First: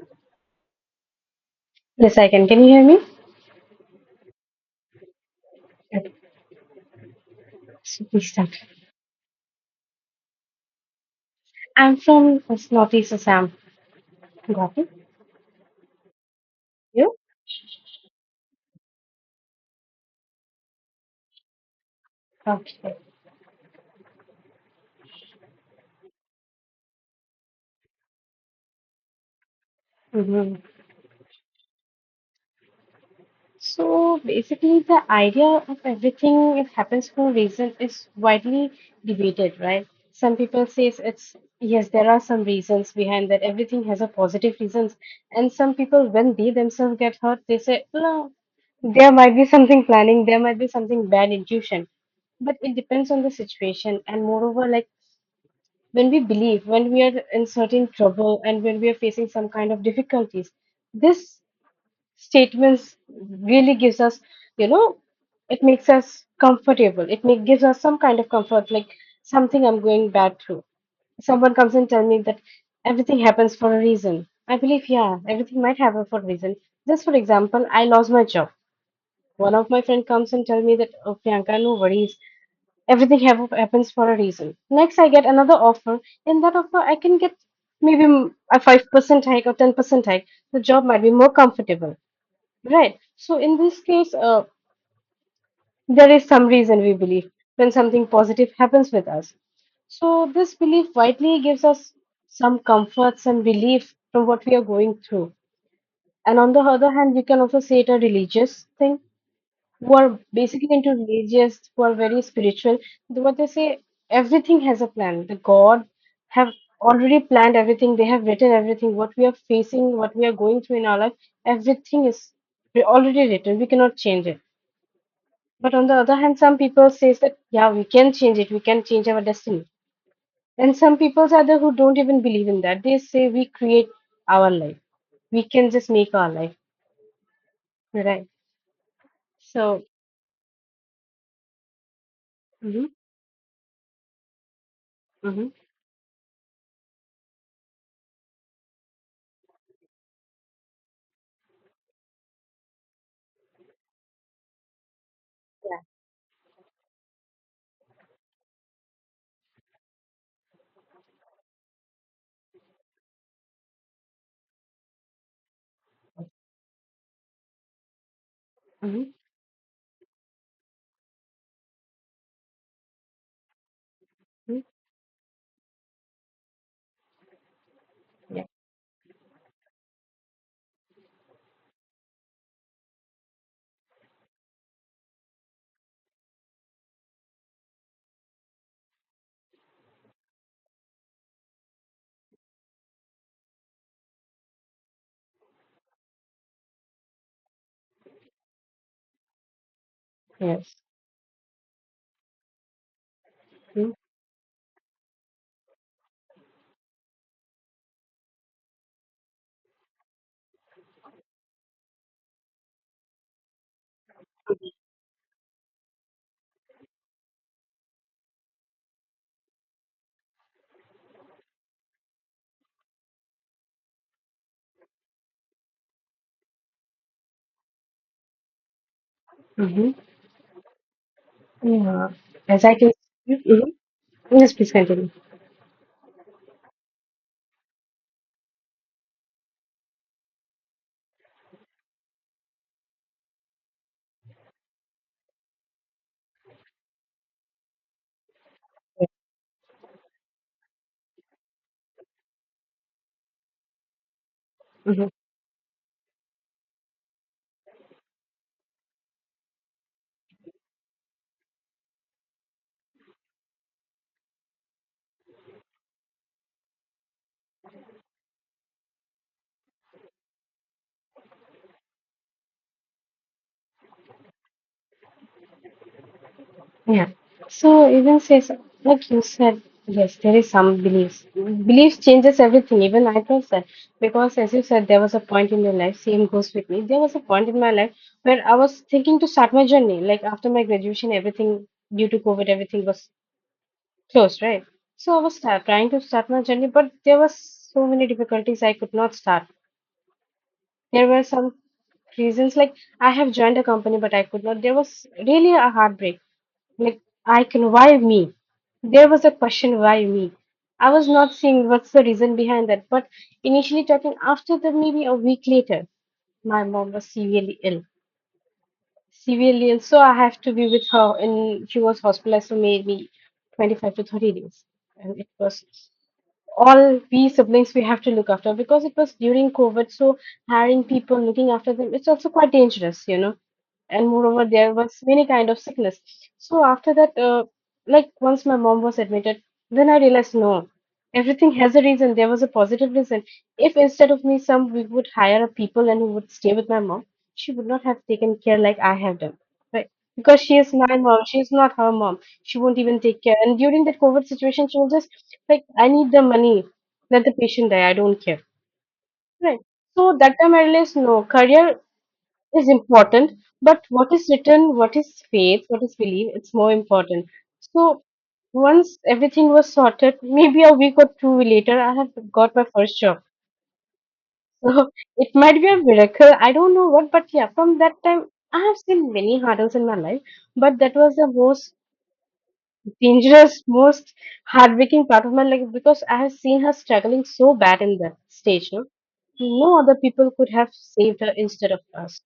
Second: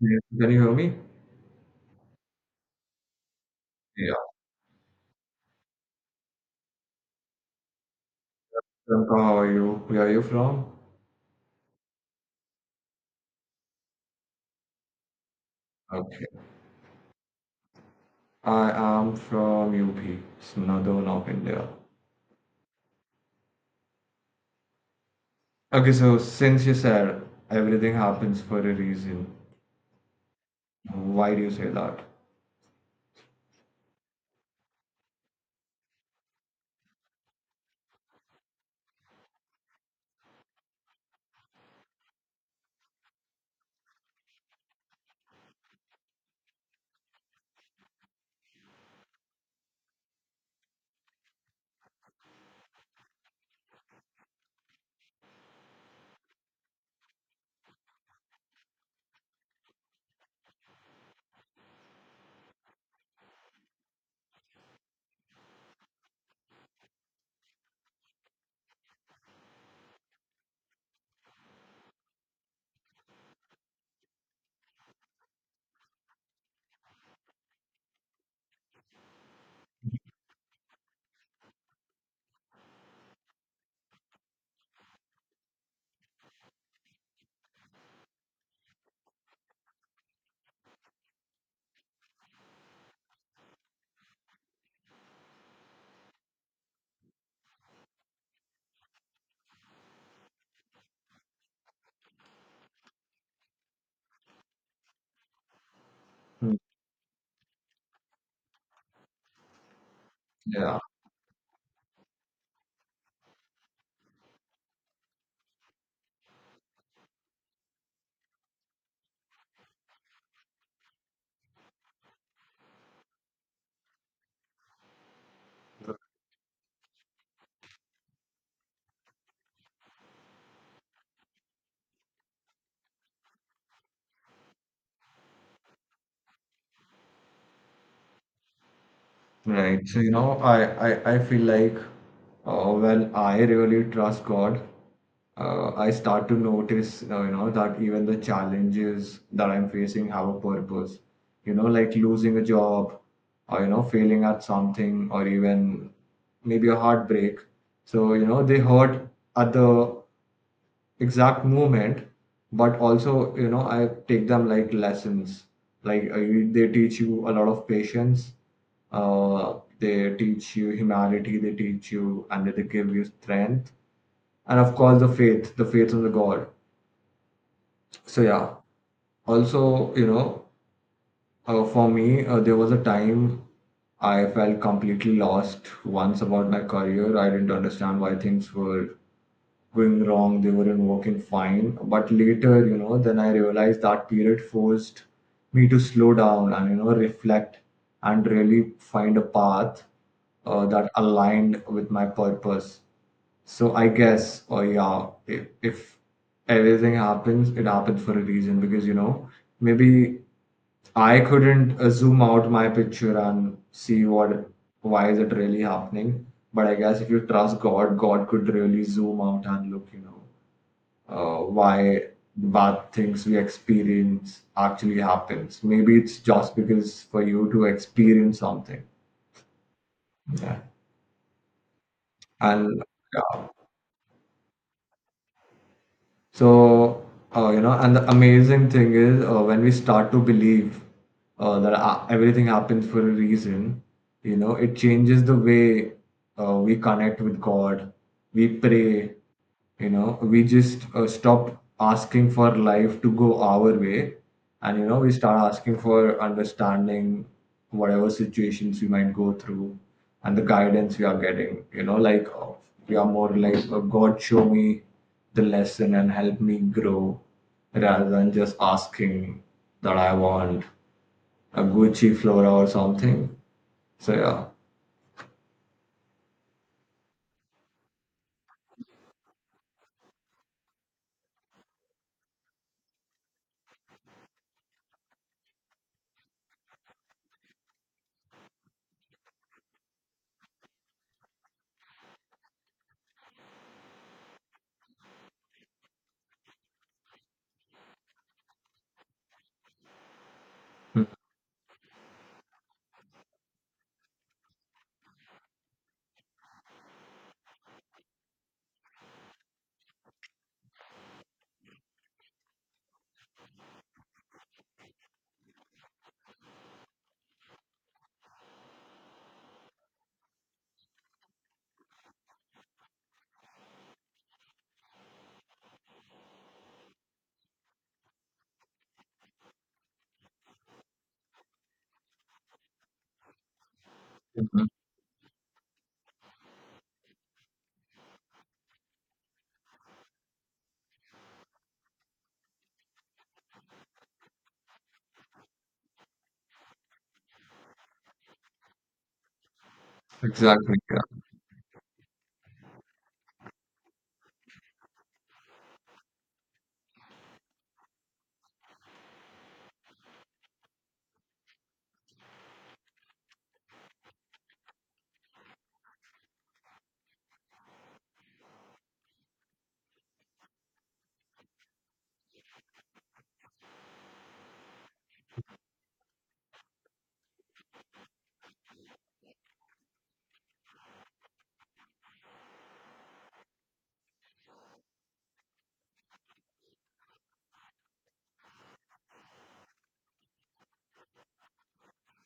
Yes. Can you hear me? Yes, I can. Can you hear me? Yeah. Okay, so please start. Priyanka, how are you? Where are you from? I'm from Northeast Assam. Got it? Okay. You? I am from UP, it's another North India. Okay. Okay, so since you said everything happens for a reason, hmm why do you say that? So basically, the idea of everything it happens for a reason is widely debated, right? Some people say it's yes, there are some reasons behind that. Everything has a positive reasons, and some people, when they themselves get hurt, they say no, there might be something planning, there might be something bad intuition but it depends on the situation and moreover like when we believe, when we are in certain trouble, and when we are facing some kind of difficulties. This statements really gives us, you know, it makes us comfortable. It make, gives us some kind of comfort, like something I'm going bad through. Someone comes and tell me that everything happens for a reason. I believe, yeah, everything might happen for a reason. Just for example, I lost my job. One of my friend comes and tell me that, oh, Priyanka, no worries. Everything happens for a reason. Next, I get another offer. In that offer, I can get maybe a 5% hike or 10% hike. The job might be more comfortable, right? So in this case, there is some reason we believe when something positive happens with us. So this belief widely gives us some comforts and relief from what we are going through. And on Hmm. the other hand, you can also say it a religious thing who are basically Yeah. into religious, who are very spiritual, what they say, everything has a plan. The God have already planned everything. They have written everything. What we are facing, what we are going through in our life, everything is already written. We cannot change it. But on the other hand, some people says that yeah, we can change it. We can change our destiny. And some people are there who don't even believe in that. They say we create our life. We can just make our life. Right. Right. So. So, I feel like Mm-hmm, when I really trust God, mm-hmm, I start to notice, that even the challenges that I'm facing have a purpose. Like losing a job, or failing at something, or yeah. even maybe a heartbreak. So, they hurt at the exact moment, but also I take them like lessons. Like they teach you a lot of patience, Mm-hmm. They teach you humanity, they teach you, and they give you strength, and of course the faith in the God. So yeah, also for me, there was a time I felt completely lost once about my career. I didn't understand why things were going wrong, they weren't working fine. But later, then I realized that period forced me to slow down and, reflect and really find a path Yes. that aligned with my purpose. So I Mm-hmm. guess, yeah, if everything happens, it happens for a reason, because, maybe I couldn't zoom out my picture and see why is it really happening. But I guess if you trust God, God could really zoom out and look, why the bad things we experience actually happens. Maybe it's just because for you to experience something. Mm-hmm. Yeah. Yeah. As I And can see, uh, hmm, yes, please continue. So, and the amazing thing is, when we start to believe that everything happens for a reason, it changes the way we connect with God, we pray, we just stop asking for life to go our way. And, Hmm. we start asking for understanding whatever situations we might go through and the guidance we are getting. We are more like, God show me the lesson and help me grow, rather than just asking that I want a Gucci Flora or something. So yeah. Yeah. So even says, like you said, yes, there is some beliefs. Beliefs changes everything. Even I thought that because, as you said, there was a point in your life. Same goes with me. There was a point in my life where I was thinking to start my journey. Like after my graduation, everything due to COVID, everything was closed, right? So I was start, trying to start my journey, but there was so many difficulties. I could not start. There were some reasons like I have joined a company, but I could not. There was really a heartbreak. Like I can, why me? There was a question, why me? I was not seeing what's the reason behind that. But initially talking after the maybe a week later, my mom was severely ill severely ill. So I have to be with her, and she was hospitalized for maybe 25 to 30 days. And it was all we siblings we have to look after because it was during COVID, so hiring people, looking after them, it's also quite dangerous, you know. And moreover, Mhm. there was many kind of sickness. So after that, like once my mom was admitted, then I realized no, everything has a reason. There was a positive reason. If instead of me, some we would hire a people and who would stay with my mom, she would not have taken care like I have done, right? Because she is Exactly, my yeah, mom, she is not her mom. She won't even take care. And during that COVID situation, she was just like, I need the money. Let the patient die. I don't care. Right. So that time I realized no, career is important, but what is written, what is faith, what is belief, it's more important. So once everything was sorted, maybe a week or two later, I have got my first job. So it might be a miracle. I don't know what, but yeah, from that time, I have seen many hurdles in my life, but that was the most dangerous, most heartbreaking part of my life because I have seen her struggling so bad in that stage. No, no other people could have saved her instead of us.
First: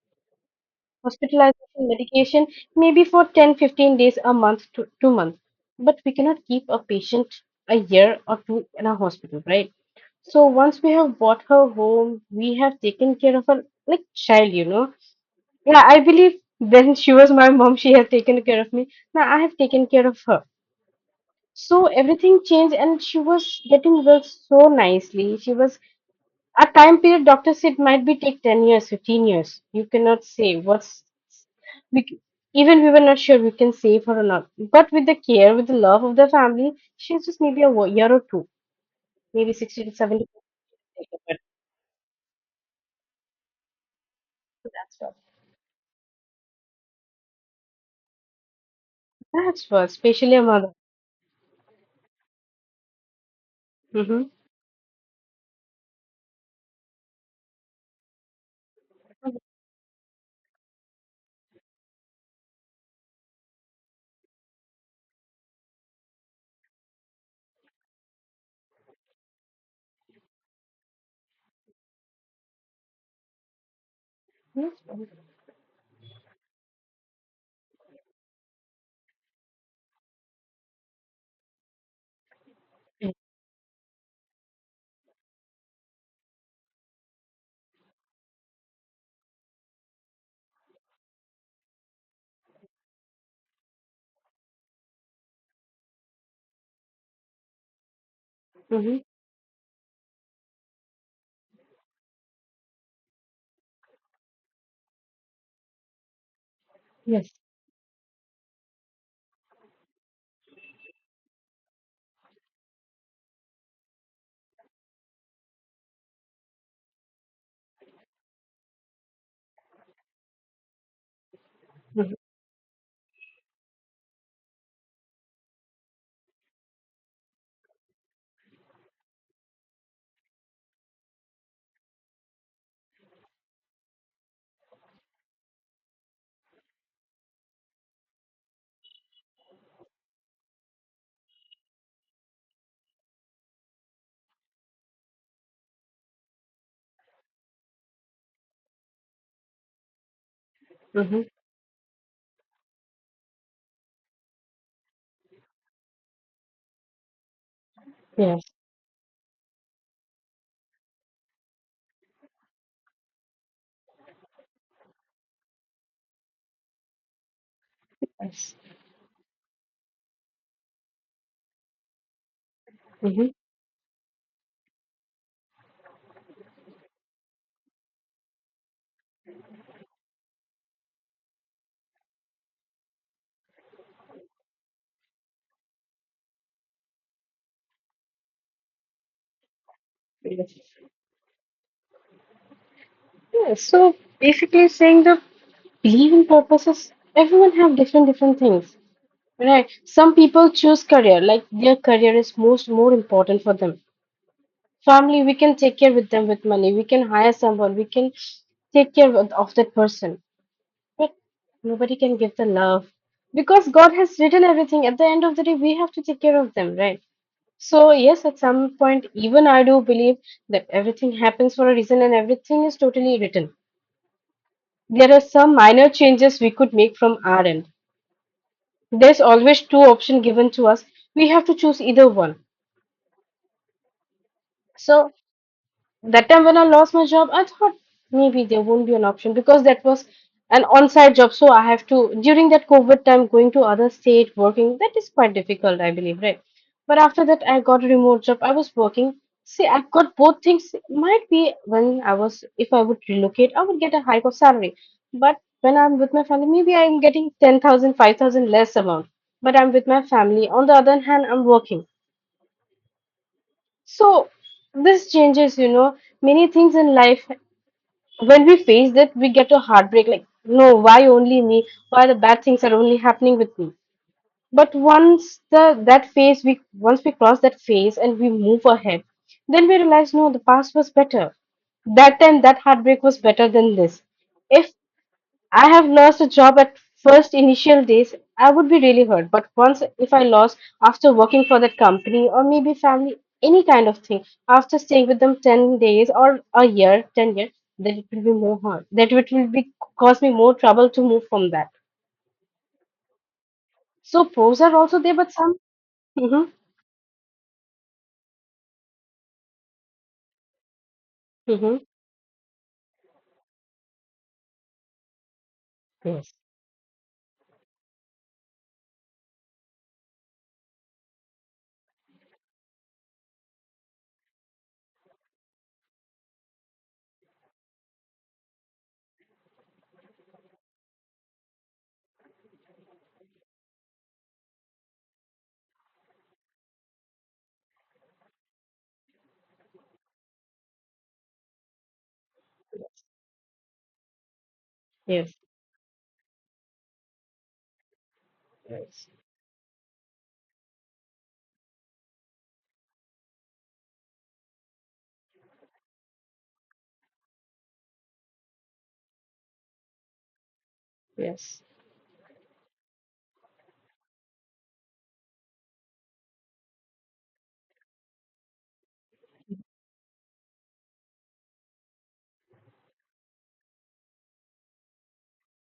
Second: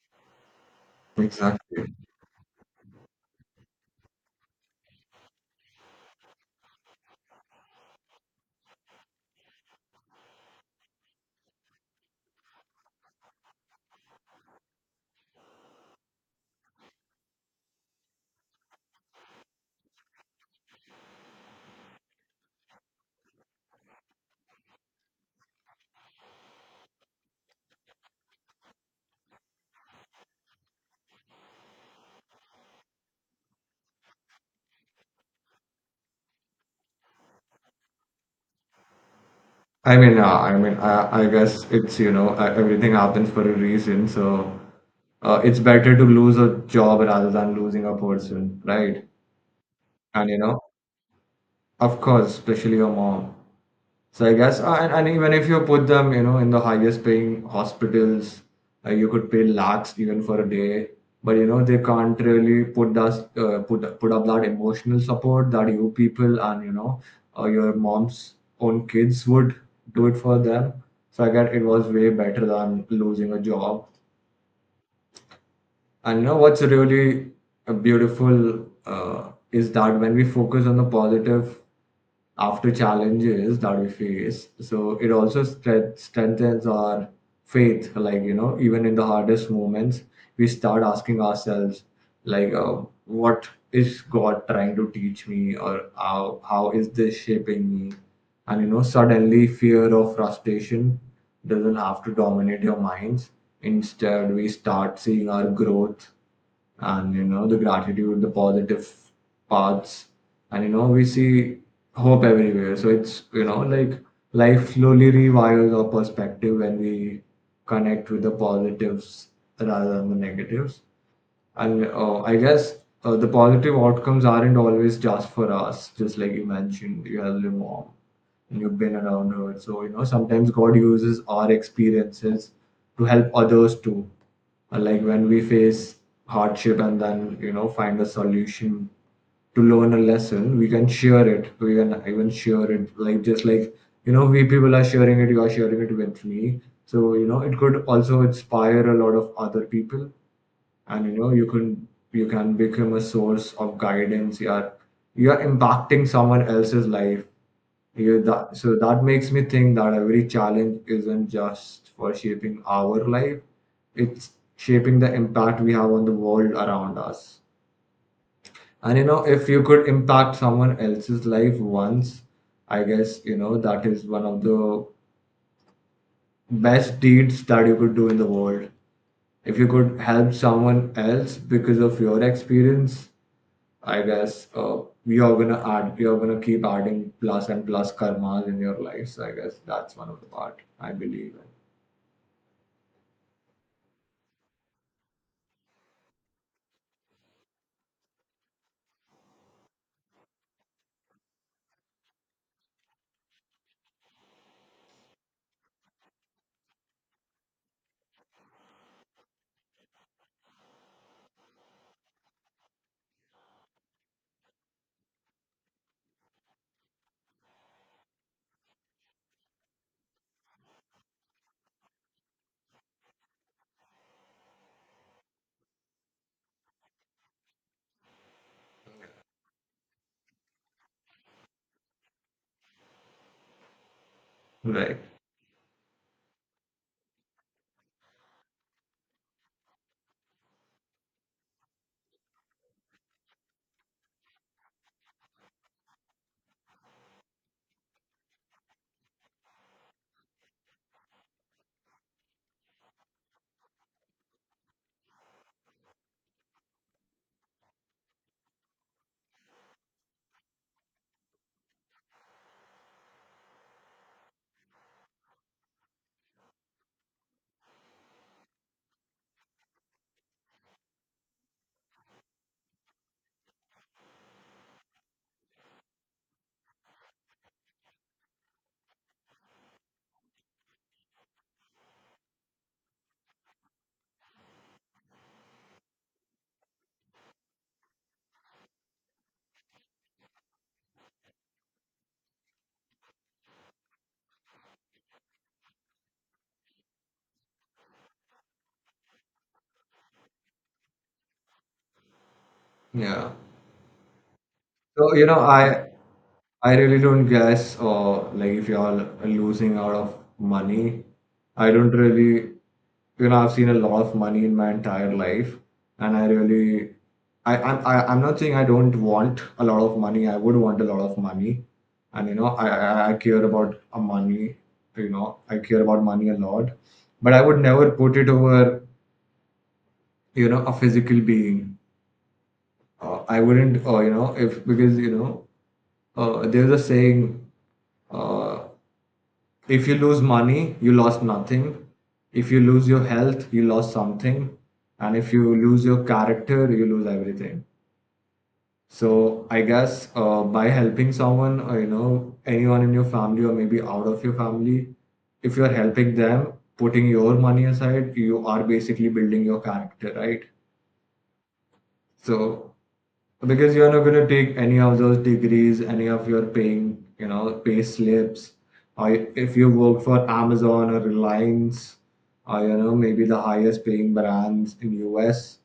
Hospitalization exactly. medication may be for 10, 15 days, a month to 2 months. But we cannot keep a patient a year or two in a hospital, right? So once we have brought her home, we have taken care of her like child, you know. Yeah, I believe when she was my mom, she had taken care of me. Now I have taken care of her. So everything changed and she was getting well so nicely. She was a time period doctor said might be take 10 years, 15 years. You cannot say what's we, c- even we were not sure we can save her or not. But with the care, with the love of the family, she's just maybe a year or two, maybe 60 to I mean, 70 yeah, I mean, later, I but guess it's, everything happens for a reason, so that's what. It's better to lose a job rather than losing a person, right? That's what, And especially a mother. of course, especially your mom. Mm-hmm. So I guess, and even if you put them, in the highest paying hospitals, you could pay lakhs even for a day. But they can't really put us put put up that emotional support that you people and your mom's own kids would do it for them. So I guess it was way better than losing a job. Mm-hmm. And what's really beautiful is that when we focus on the positive after challenges that we face, so it also strengthens our faith. Like, even in the hardest moments, we start asking ourselves, like, what is God trying to teach me, or how is this shaping me? And, Mm-hmm. suddenly fear or frustration doesn't have to dominate your minds. Instead, we start seeing our growth and Yes. The gratitude, the positive paths, and we see hope everywhere. So it's, life slowly rewires our perspective when we connect with the positives rather than the negatives. And Mm-hmm. I guess the positive outcomes aren't always just for us. Just like you mentioned, you have your mom and you've been around her. So, sometimes God uses our experiences to help others too. And like when we face hardship and then, find a solution to learn a lesson, we can share it. We can even share it. Like just like, we people are sharing it, you are sharing it with me. So, it could also inspire a lot of other people. And Mm-hmm. You can become a source of guidance. You're impacting someone else's life. You Yes. that So that makes me think that every challenge isn't just for shaping our life, it's shaping the impact we have on the world around us. Yes. And if you could impact someone else's life once, I guess Mm-hmm. That is one of the best deeds that you could do in the world. If you could help someone else because of your experience, I guess we are gonna keep adding plus and plus karmas in your lives. I guess that's one of the Yes. part I believe Yes. So basically saying the believing purposes, everyone have different different things. Right. Some people choose career, like their career is most more important for them. Family we can take care with them with money we can hire someone we can take care of that person but nobody can give the love because God has written everything at the end of the day we have to take care of them right so yes at some point even I do believe that everything happens for a reason and everything is totally written there are some minor changes we could make from our end there's always two options given to us we have to choose either one in. Right. so that time when I lost my job, I thought maybe there won't be an option because that was an on-site job. So I have to, during that COVID time, going to other state, working, that is quite difficult, I believe, right? But after that, I got a remote job. I was working. See, I got both things. Might be when I was, if I would relocate, I would get a hike of salary. But when I'm with my family, maybe I'm getting 10,000, 5,000 less amount. But I'm with my family. On the other hand, I'm working. So this changes, you know, many things in life when we face that we get a heartbreak like no why only me why the bad things are only happening with me but once the that phase we once we cross that phase and we move ahead then we realize no the past was better that time that heartbreak was better than this if I have lost a job at first initial days, I would be really hurt. But once, if I lost after working for that company or maybe family, any kind of thing, after staying with them 10 days or a year, 10 years, then it will be more hard. That it will be cause me more trouble to move from that. Yeah. So pros are also So there, but some. I Mm-hmm, I really don't guess, or like if y'all are losing out of money. I mm-hmm. don't really, I've seen a lot of money in my entire life, and I Yes, really, I'm not saying I don't want a lot of money. I would want a lot of money, and I care about a money. I care about money a lot, but I would never put it over, a physical being. I wouldn't, you know, if because there's a saying. Uh, If you lose money, you lost nothing. If you lose your health, you lost something. And if yes, you lose your character, you lose everything. yes, So I guess by helping someone, or, anyone in your family or maybe out of your family, if you're helping them, putting your money aside, you are basically building your character, right? yes. So, because you're not going to take any of those degrees, any of your paying, pay slips, or if you work for Amazon or Reliance, or maybe the highest paying brands in US.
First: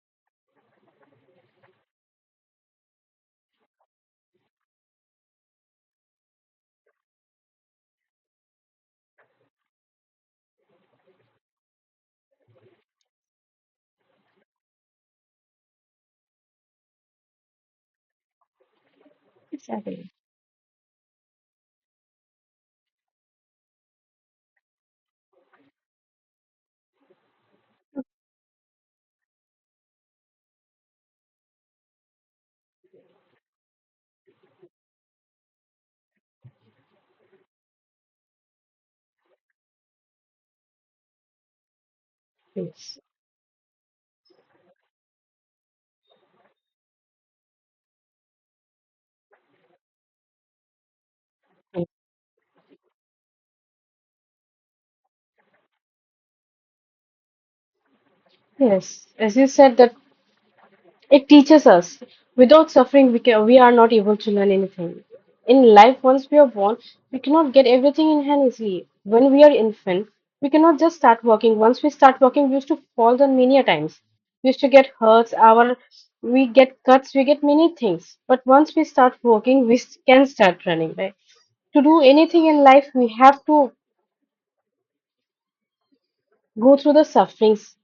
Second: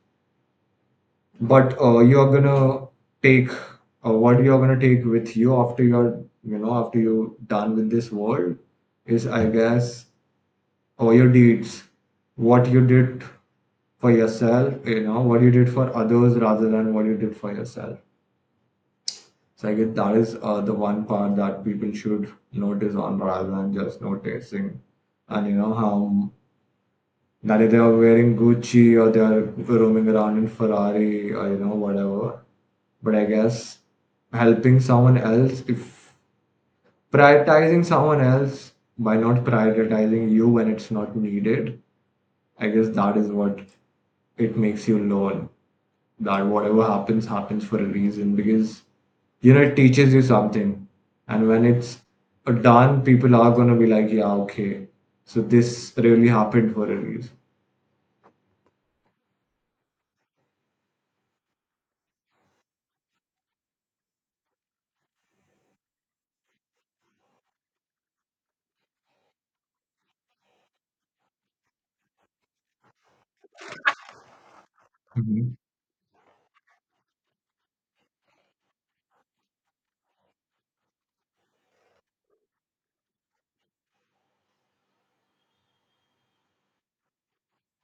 But you're going to take, what you're going to take with you after you're you know after you're done with this world is, I guess, all your deeds, what you did for yourself, what you did for others rather than what you did for yourself. So I guess Exactly. that is the one part that people should notice on, rather than just noticing. And you know how that they are wearing Gucci, or they are roaming around in Ferrari, or whatever. But I guess helping someone else, if prioritizing someone else by not prioritizing you when it's not needed, I guess Yes. that is what it makes you learn, that whatever happens happens for a reason, because it teaches you something. And when it's a done, people are going to be like, yeah, okay, so this really happened for a reason. Yes, as you said, that it teaches us. Without suffering, we, can, we are not able to learn anything. In life, once we are born, we cannot get everything in hand easily. When we are infant, we cannot just start walking. Once we start walking, we used to fall down many a times. We used to get hurts, Mhm. our we get cuts, we get many things. But once we start walking, can start running, right? To do anything in life, we have to go through the sufferings.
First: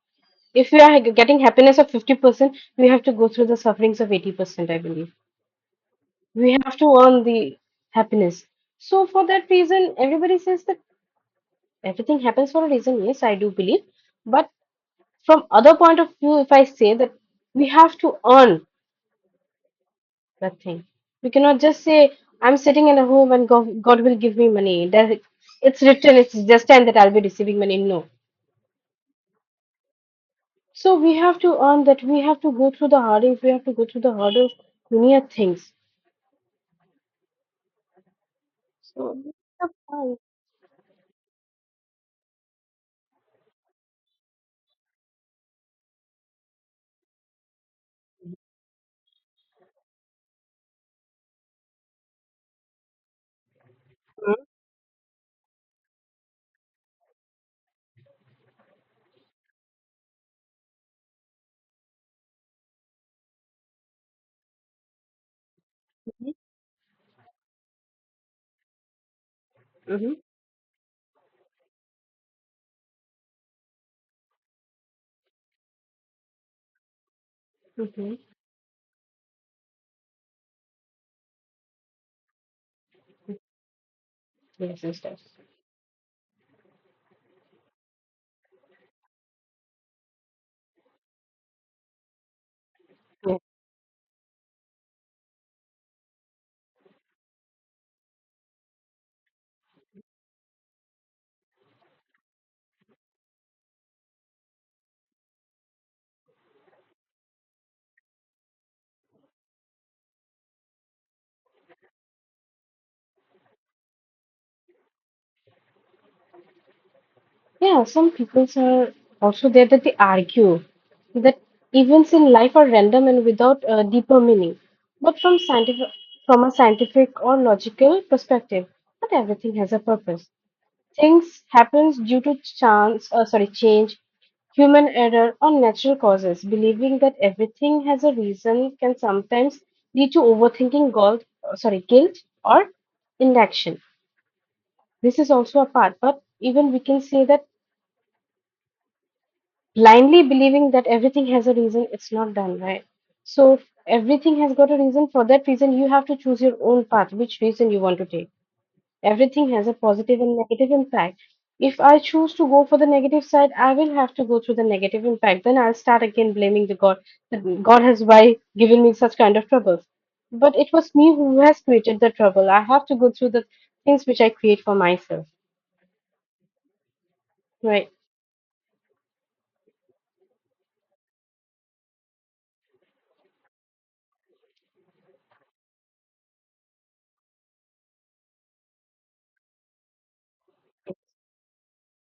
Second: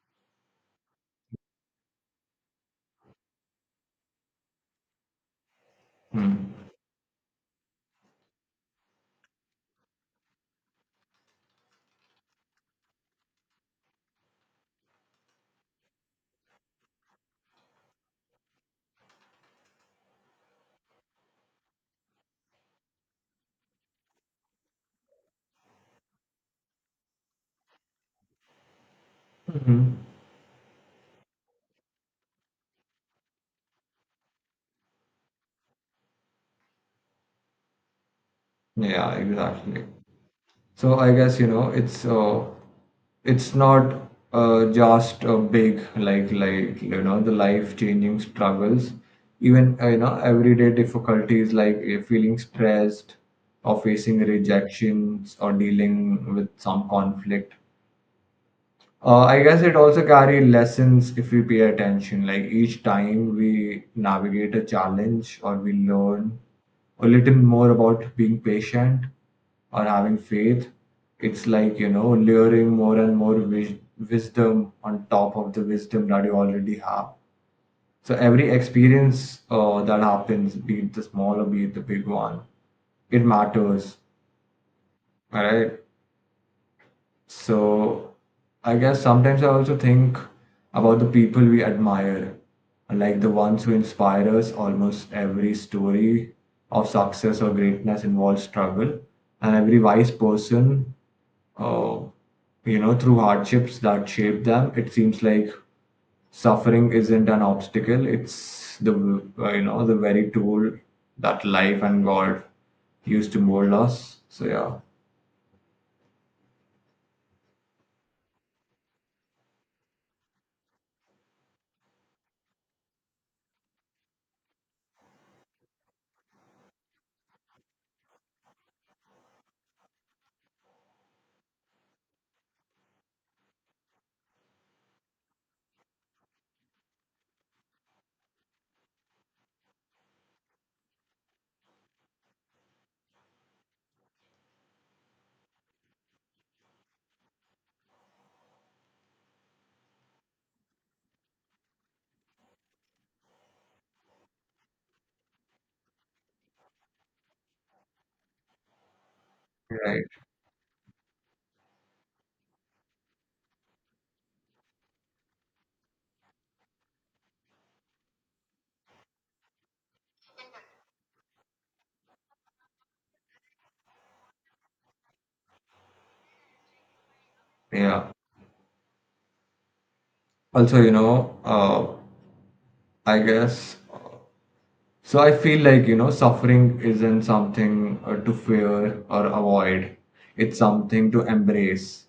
If we are getting happiness of 50%, we have to go through the sufferings of 80%, I believe. We Mm. have to earn the happiness. So for that reason, everybody says that everything happens for a reason. Yes, I do believe. But from other point of view, if I say that we have to earn that thing, we cannot just say I'm sitting in a home and God will give me money. That it's written. It's destined that I'll be receiving money. No. Hmm. So we have to earn that. We have to go through the hurdles. We have to go through the hurdles. Many a things. Yeah, So. exactly. So I guess it's, it's not, just a big, the life changing struggles. Even everyday difficulties like feeling stressed, or facing rejections, or dealing with some conflict, I guess it also carry lessons if we pay attention. Like each time we navigate a challenge or we learn a little more about being patient or Mm-hmm. having faith, it's like, layering more and more wisdom on top of the wisdom that you already have. So Mm-hmm. every experience that happens, be it the small or be it the big one, it matters. Yes, yes, yes. All right. So I guess sometimes I also think about the people we admire, like the ones who inspire us. Almost every story of success or greatness involves struggle, and every wise person, uh, through hardships that shape them, it seems like suffering isn't an obstacle. It's the the very tool that life and God used to mold us. So yeah, Yeah, some people are also there that they argue that events in life are random and without a deeper meaning. But from a scientific or logical perspective, not everything has a purpose. Things happens due to change, human error, or natural causes. Believing that everything has a reason can sometimes lead to overthinking, guilt or inaction. This is also a part, but even we can say that blindly believing that everything has a reason, it's not done right. So if everything has got a reason. For that reason, you have to choose your own path, which reason you want to take. Everything has a right, positive and negative impact. If I choose to go for the negative side, I will have to go through the negative impact. Then I'll start again blaming the God that God has why given me such kind of troubles. But it was me who has created the trouble. I have to go through the things which I create for myself. Right. yeah. Also, I guess. So I feel like, suffering isn't something to fear or avoid. It's something to embrace,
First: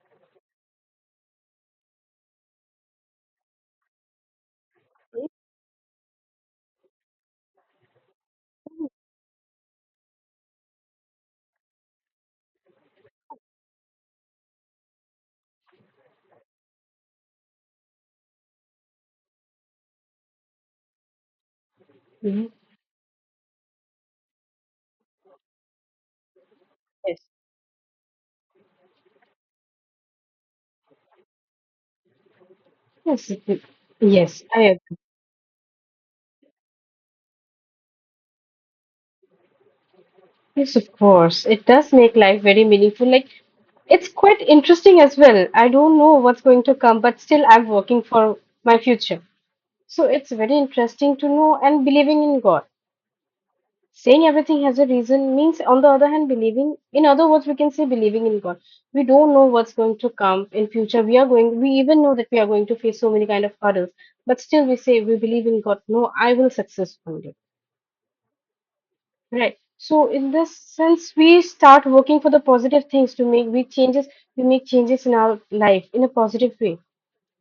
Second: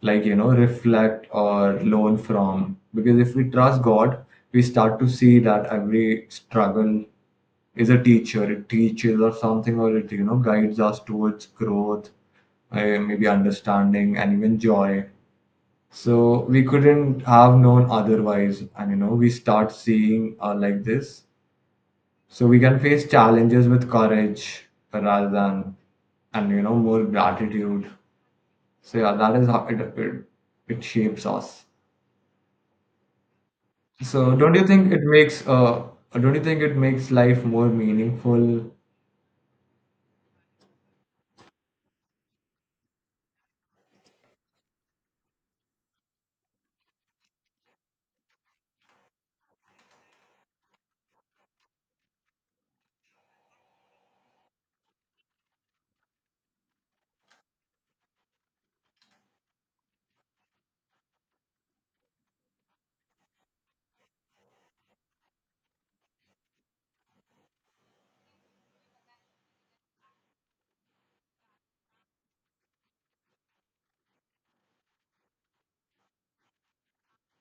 like, reflect or learn from. Because if we trust God, we start to see that every struggle is a teacher. It teaches or something, or it, guides us towards growth, maybe understanding, and even joy. So we couldn't have known otherwise. And, we start seeing, like this, so Mhm. we can face challenges with courage rather than, and more Yes. gratitude. So yeah, that is how it shapes us. Yes. So Yes. don't I you think agree. it makes don't you think it makes life more meaningful? Yes, of course. It does make life very meaningful. Like, it's quite interesting as well. I don't know what's going to come, but still, I'm working for my future. So, it's very interesting to know and believing in God. Saying everything has a reason means, on the other hand, believing, in other words, we can say believing in God. We don't know what's going to come in future. We are going, we even know that we are going to face so many kind of hurdles, but still we say we believe in God. No, I will success one day. Right. So in this sense, we start working for the positive things to make we changes. We make changes in our life in a positive way.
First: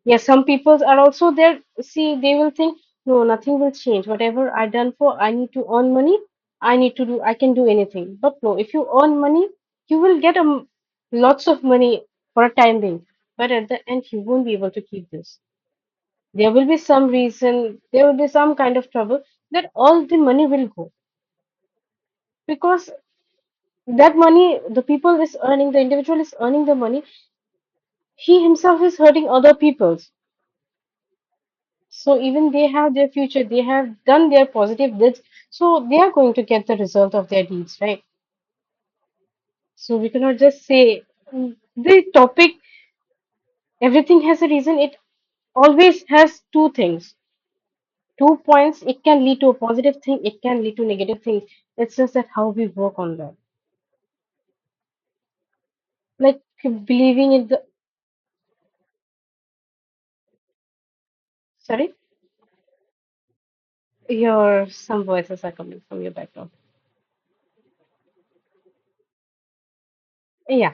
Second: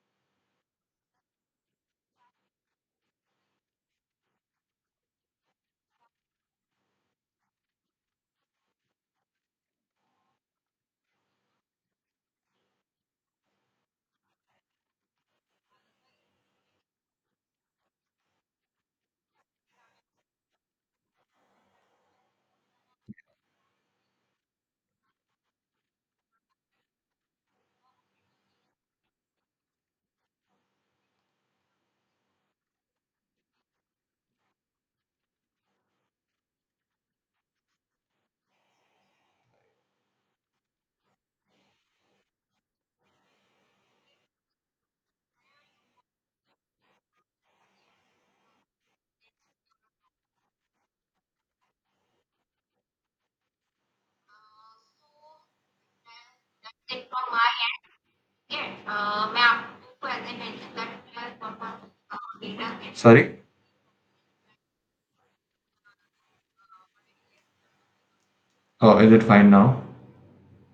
Yes, some people are also there. See, they will think, no, nothing will change. Whatever I done for, I need to earn money. I need to do. I can do anything. But no, if you earn money, you will get lots of money for a time being. But at the end, you won't be able to keep this. There will be some reason. There will be some kind of trouble that all the money will go, because that money, the people is earning, the individual is earning the money, he himself is hurting other people's, so even they have their future, they have done their positive deeds, so they are going to get the result of their deeds, right? So we cannot just say, the topic, everything has a reason, it always has two things, two points. It can lead to a positive thing, it can lead to negative things. It's just that how we work on that, like believing in the, sorry, Sorry? your some voices are coming from your background. Oh, is it fine now? Yeah.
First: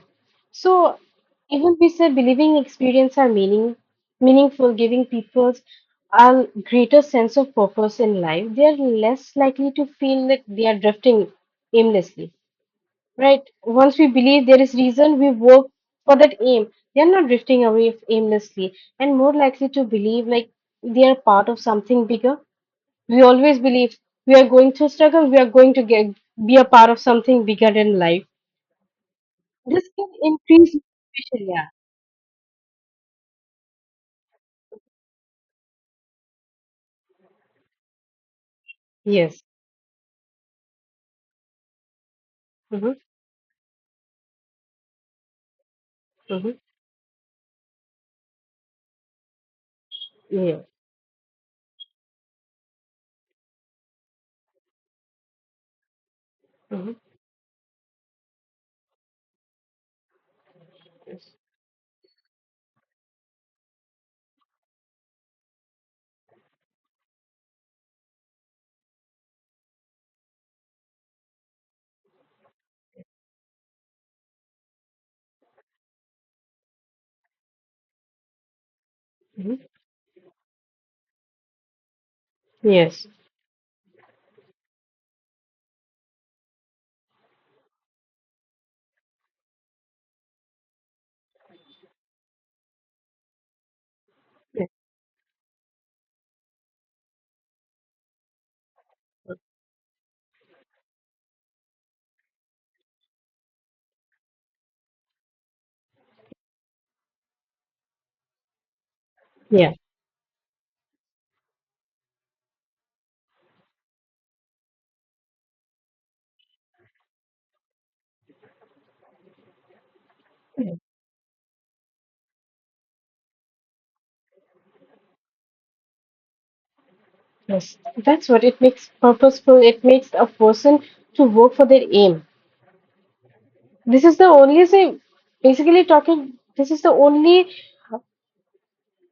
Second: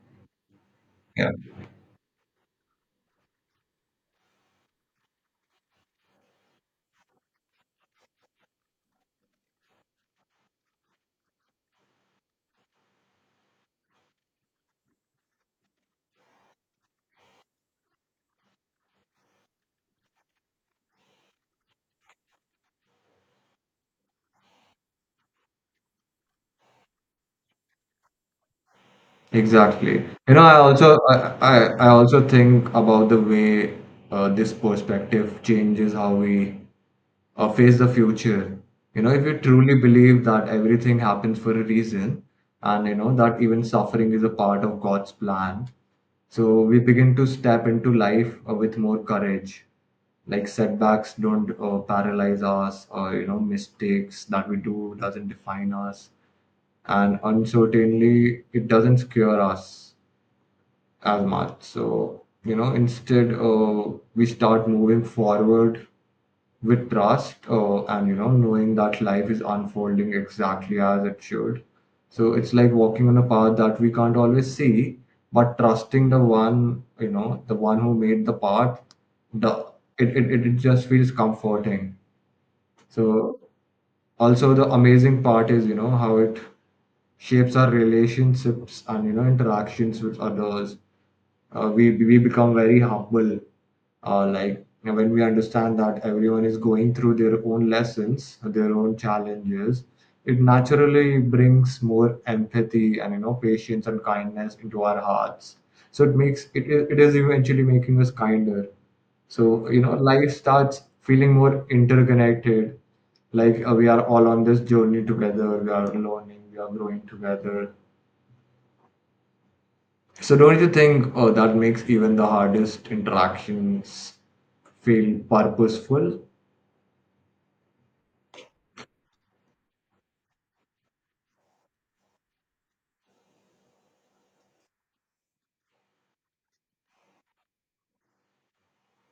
So Yeah. even we say believing experience are meaning meaningful, giving people a greater sense of purpose in life, they are less likely to feel that they are drifting aimlessly. Right? Once we believe there is reason, we work for that aim. They are not drifting away aimlessly, and more likely to believe like they are part of something bigger. We always believe we are going through struggle, we are going to get be a part of something bigger in life. This Exactly. can I increase also I, motivation, I, yeah. I also think about the way this perspective changes how we face the future. You know, if we Yes. truly believe that everything happens for a reason, and Mm-hmm. you know that even suffering is a part of God's plan, Mm-hmm. so we begin to step into life with more courage. Like Yeah. setbacks don't paralyze us, or you know, mistakes that we do doesn't define us, Mm-hmm. and uncertainly it doesn't scare us as Yes. much. So, you know, instead, we start moving forward with trust and, you know, knowing that life is unfolding exactly as it should. So it's like walking on a path that we can't always see, but trusting the one, you know, the one who made the path, the Mm-hmm. It just feels comforting. Yes. So also the amazing part is, you know, how it shapes our relationships and, you know, interactions with others, we become very humble, uh, Yeah. like when we understand that everyone is going through their own lessons, their own challenges. It naturally brings more empathy and, you know, patience and kindness into our hearts. So it makes it is eventually making us kinder. So, Yeah. you know, life starts feeling more interconnected, like we are all on this journey together, we are learning, we are growing together. So don't you Yeah. think, oh, that makes even the hardest interactions feel purposeful? Yes. That's what it makes purposeful. It makes a person to work for their aim. This is the only thing. Basically, talking. This is the only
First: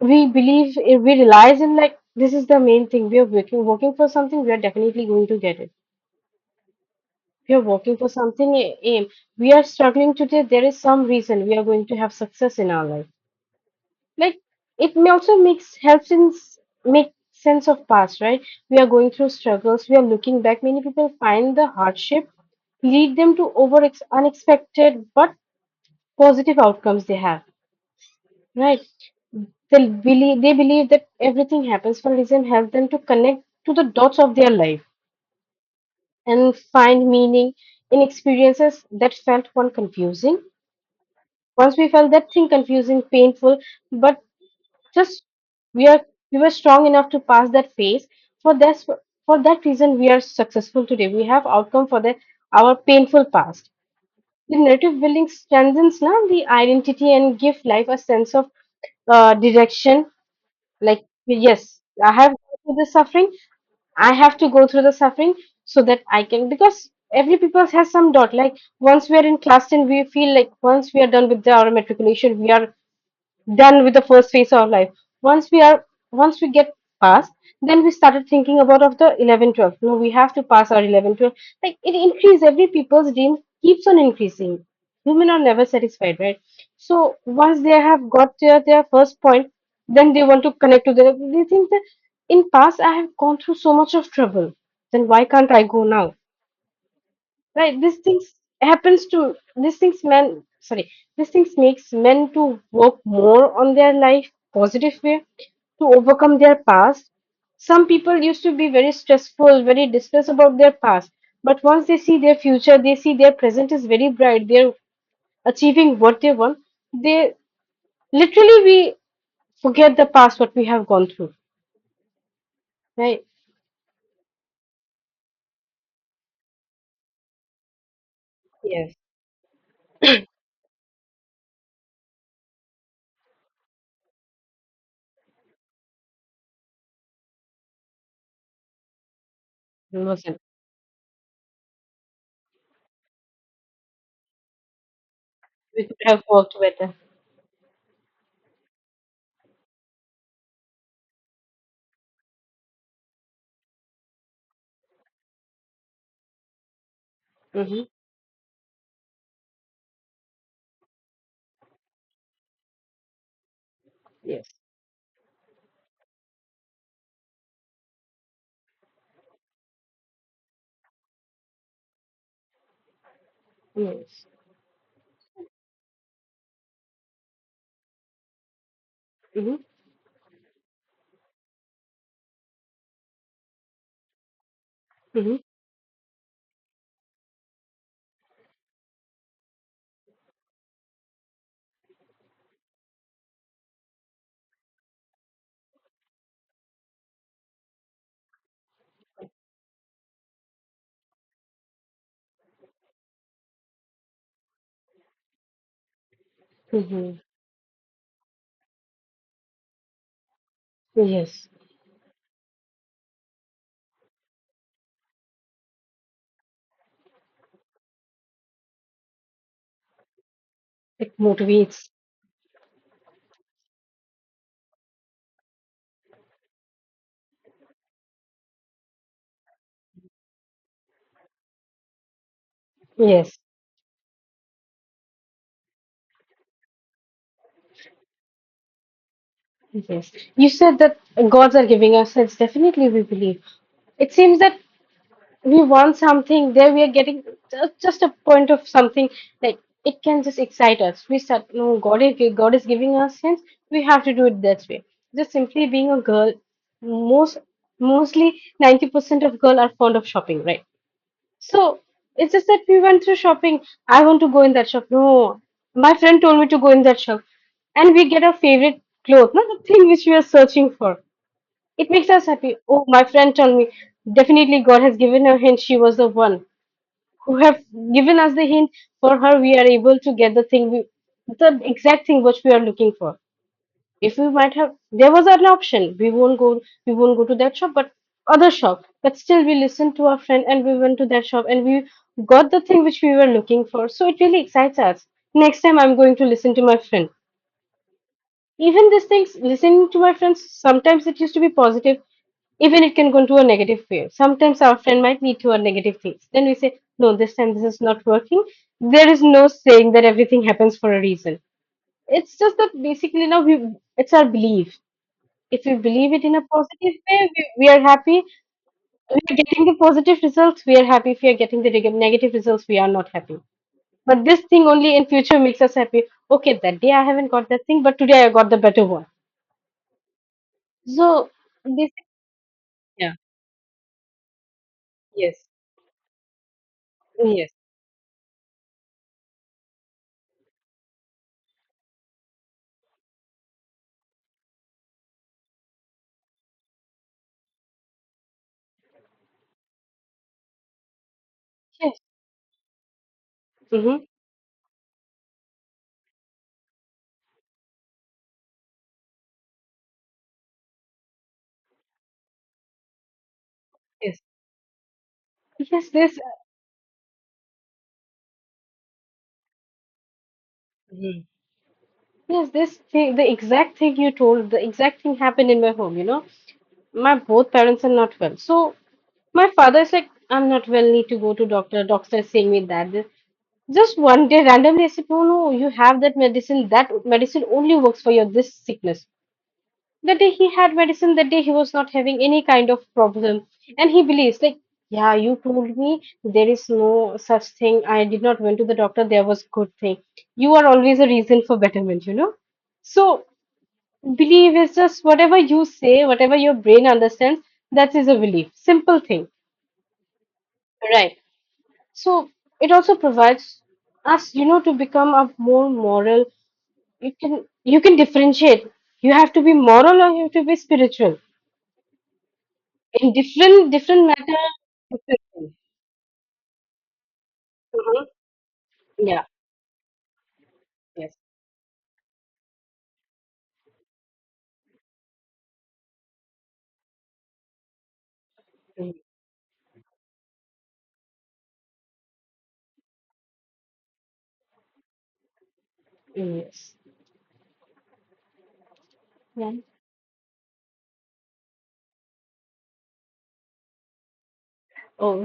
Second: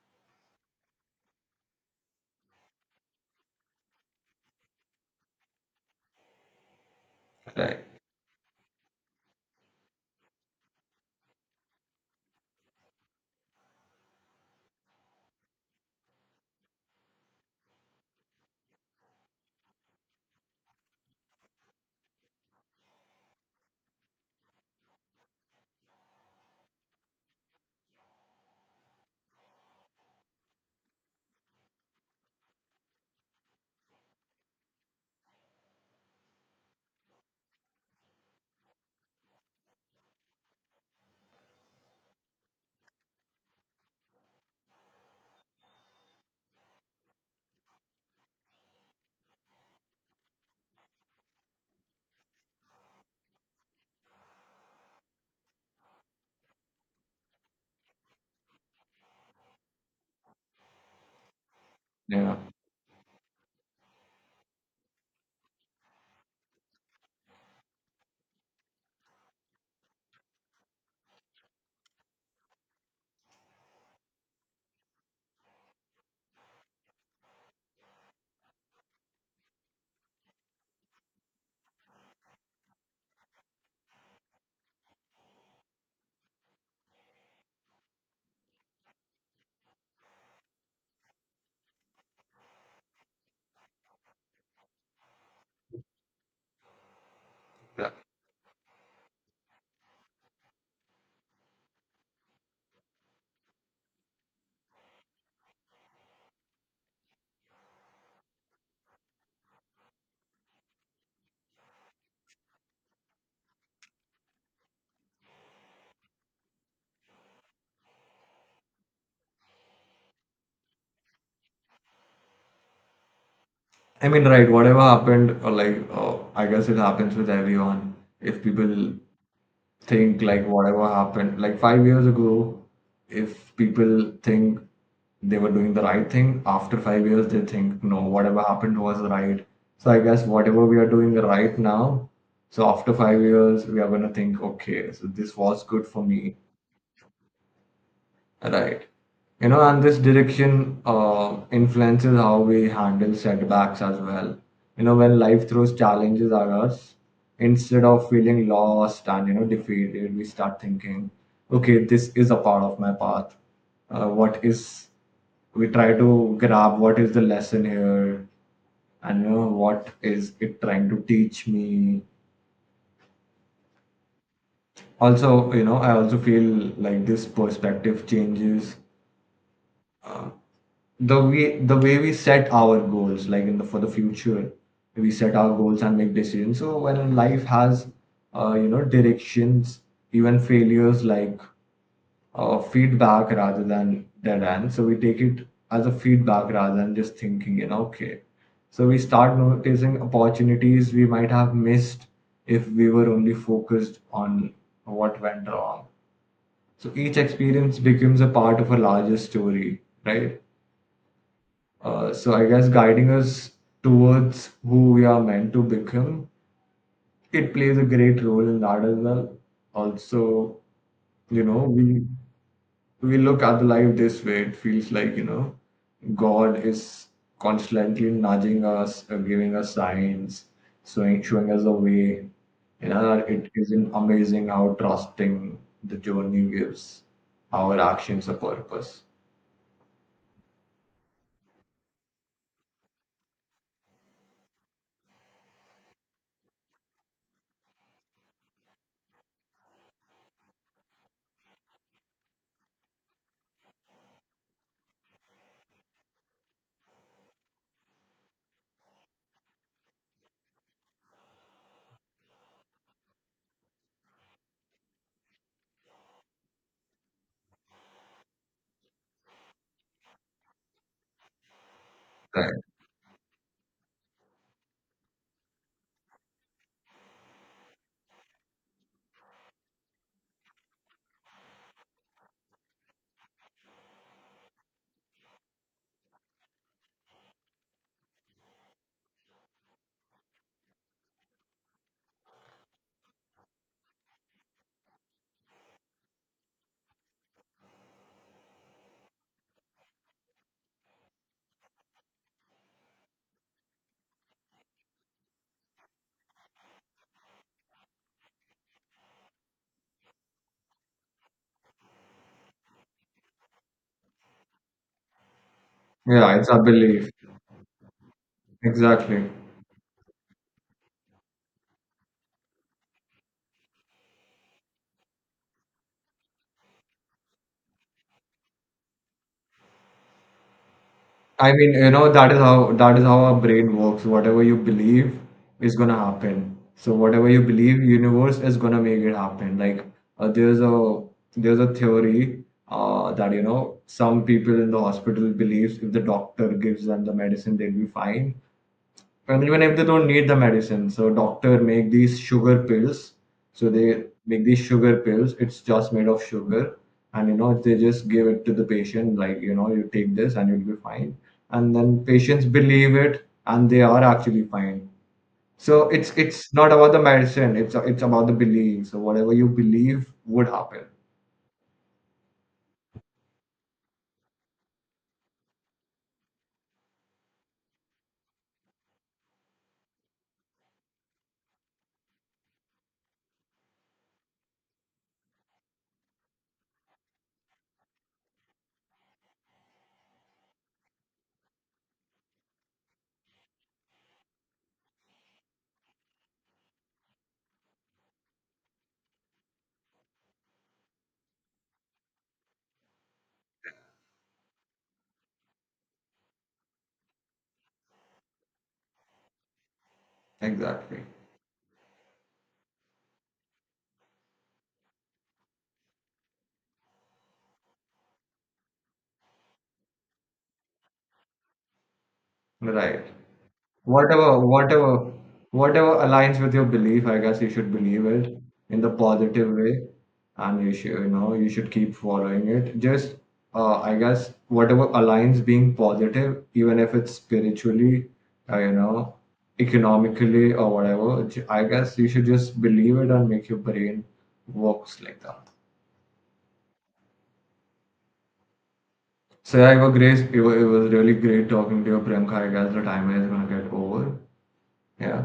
we believe. We realize in like this is the main thing. We are working for something. We are definitely going to get it. We are working for something aim. We are struggling today. There is some reason we are going to have success in our life. Like, it may also makes helps in make sense of past, right? We are going through struggles, we are looking back, many people find the hardship lead them to unexpected but positive outcomes they have, right? They believe that everything happens for a reason help them to connect to the dots of their life and find meaning in experiences that felt one confusing. Once we felt that thing confusing, painful, but just we are we were strong enough to pass that phase, for this for that reason we are successful today, we have outcome for the our painful past. The narrative building strengthens now the identity and give life a sense of direction. Like, yes, I have Yeah. gone through the suffering. I have to go through the suffering so that I can, because every people has some dot. Like once we are in class 10, we feel like once we are done with the, our matriculation, we are done with the first phase of life. once we are Once we get past, then we started thinking about of the 11, 12. No, we have to pass our 11, 12. Like it increase every people's dream keeps on increasing. Women are never satisfied, right? So once they have got their first point, then they want to connect to the, they think that in past I have gone through so much of trouble, then why can't I go now? Right, Yeah. These things men, sorry, these things makes men to work more on their life positive way to overcome their past. Some people used to be very stressful, very distressed about their past, but once they see their future, they see their present is very bright, they're achieving what they want. They literally we forget the past what we have gone through. Right? I mean, right, whatever happened, or like, oh, I guess it happens with everyone. If people Yes. think like whatever happened, like 5 years ago, if people think they were doing the right thing, after 5 years, they think, no, whatever happened was right. So I guess Listen, whatever we are doing right now, so after 5 years, we are going to think, okay, so this was we good could for have me. worked better. Right. You know, and this direction influences how we handle setbacks as well. You know, when life throws challenges at us, instead Mm-hmm. of feeling lost and, you know, defeated, we start thinking, okay, this is a part of my path. Uh, what Yes. is, we try to grab what is the lesson here, and, you know, what is it trying to teach me? Yes. Also, you know, I also feel like this perspective changes Mm-hmm. the way we set our goals, like in the for the future we set Mm-hmm. our goals and make decisions. So when life has you know, directions, even failures, like feedback rather than dead end, so we take it as a feedback rather than just thinking, you know, okay. So we start noticing opportunities we might have missed if we were only focused on what went wrong. So each Mm-hmm. experience becomes a part of a larger story, right? Yes, So I guess guiding us towards who we are meant to become, it plays a great role in that as well. Also, it you know, motivates. we look at the life this way. It feels like, you know, God is constantly nudging us, giving us signs, showing us the way. You know, Yes, it isn't amazing how trusting the journey gives our actions a purpose. yes. You said that gods are giving us sense. Definitely, we believe. It seems that we want something, there we are getting just a point of something. Like it can just excite us. We start, no, God is giving us sense. We have to do it that way. Just simply being a girl, most mostly 90% of girls are fond of shopping, right? So it's just that we went through shopping. I want to go in that shop. No, my friend told me to go in that shop, and we get our favorite clothes, not the thing which we are searching for. It makes us Right. happy. Oh, my friend told me definitely God has given her hint. She was the one who have given us the hint. For her, we are able to get the thing we, the exact thing which we are looking for. If we might have, there was an option. We won't go to that shop, but other shop. But still, we listened to our friend and we went to that shop and we got the thing which we were looking for. So it really excites us. Next time, I'm going to listen to my friend. Even these things, listening to my friends, sometimes it used to be positive, even it can go into a negative way. Sometimes our friend might lead to a negative things. Then we say, no, this time this is not working. There is no saying that everything happens for a reason. It's just that basically now we it's our belief. If we believe it Yeah, in a it's our positive belief. way, we are happy. We Exactly. are getting the positive results, we are happy. If we are getting the negative results, we are not happy. But this thing only in future makes us happy. Okay, that day I haven't got that thing, but today I got the better one. So I mean, you this, know, that is how that is yeah, how our brain works. Whatever you believe yes, is gonna happen. So whatever you yes, believe, universe is gonna make it happen. Like uh, there's a there's a theory that you know some people in the hospital believes if the doctor gives them the medicine, they'll be fine, and even if they don't need the medicine. So doctor make yes, these sugar pills, so hmm, they make these sugar pills, it's just made of sugar. And you know they just give it to the patient, like, you know, you take this and you'll be fine. And then patients believe it and they are yes, actually fine. So yes. This, it's not about the medicine, it's about the belief. So whatever you believe would happen. mhm, yes, this thing, the exact thing you told, the exact thing happened in my home. You know, my both parents are not well, so my father is like, I'm not well, need to go to doctor. Doctor is saying me that. This. Just one day randomly I said, no, no, you have that medicine. That medicine only works for your this sickness. The day he had medicine, that day he was not having any kind of problem. And he believes, like, yeah, you told me there is no such thing. I did not went to the doctor, there was good thing. You are always a reason for betterment, you know? So belief is just whatever you say, whatever your brain understands, that is a belief. Simple thing. Exactly. Right. So it also provides us, you know, to become a more moral. You can differentiate, you have to be moral or you have to be spiritual Right. in different different matter Whatever, whatever, differently. whatever aligns with your belief, I guess you should believe Mhm. it in the Yeah. positive way, and you should, you Yes. know, you should keep following it. Just, I guess, whatever aligns being positive, even if it's spiritually, you Mhm. know, economically or whatever, I guess you should just believe it and make your brain works like that. Yes. Yeah. So yeah, it was great. It was really great talking to you, Priyanka. I guess the timer is gonna get over. Oh. Yeah.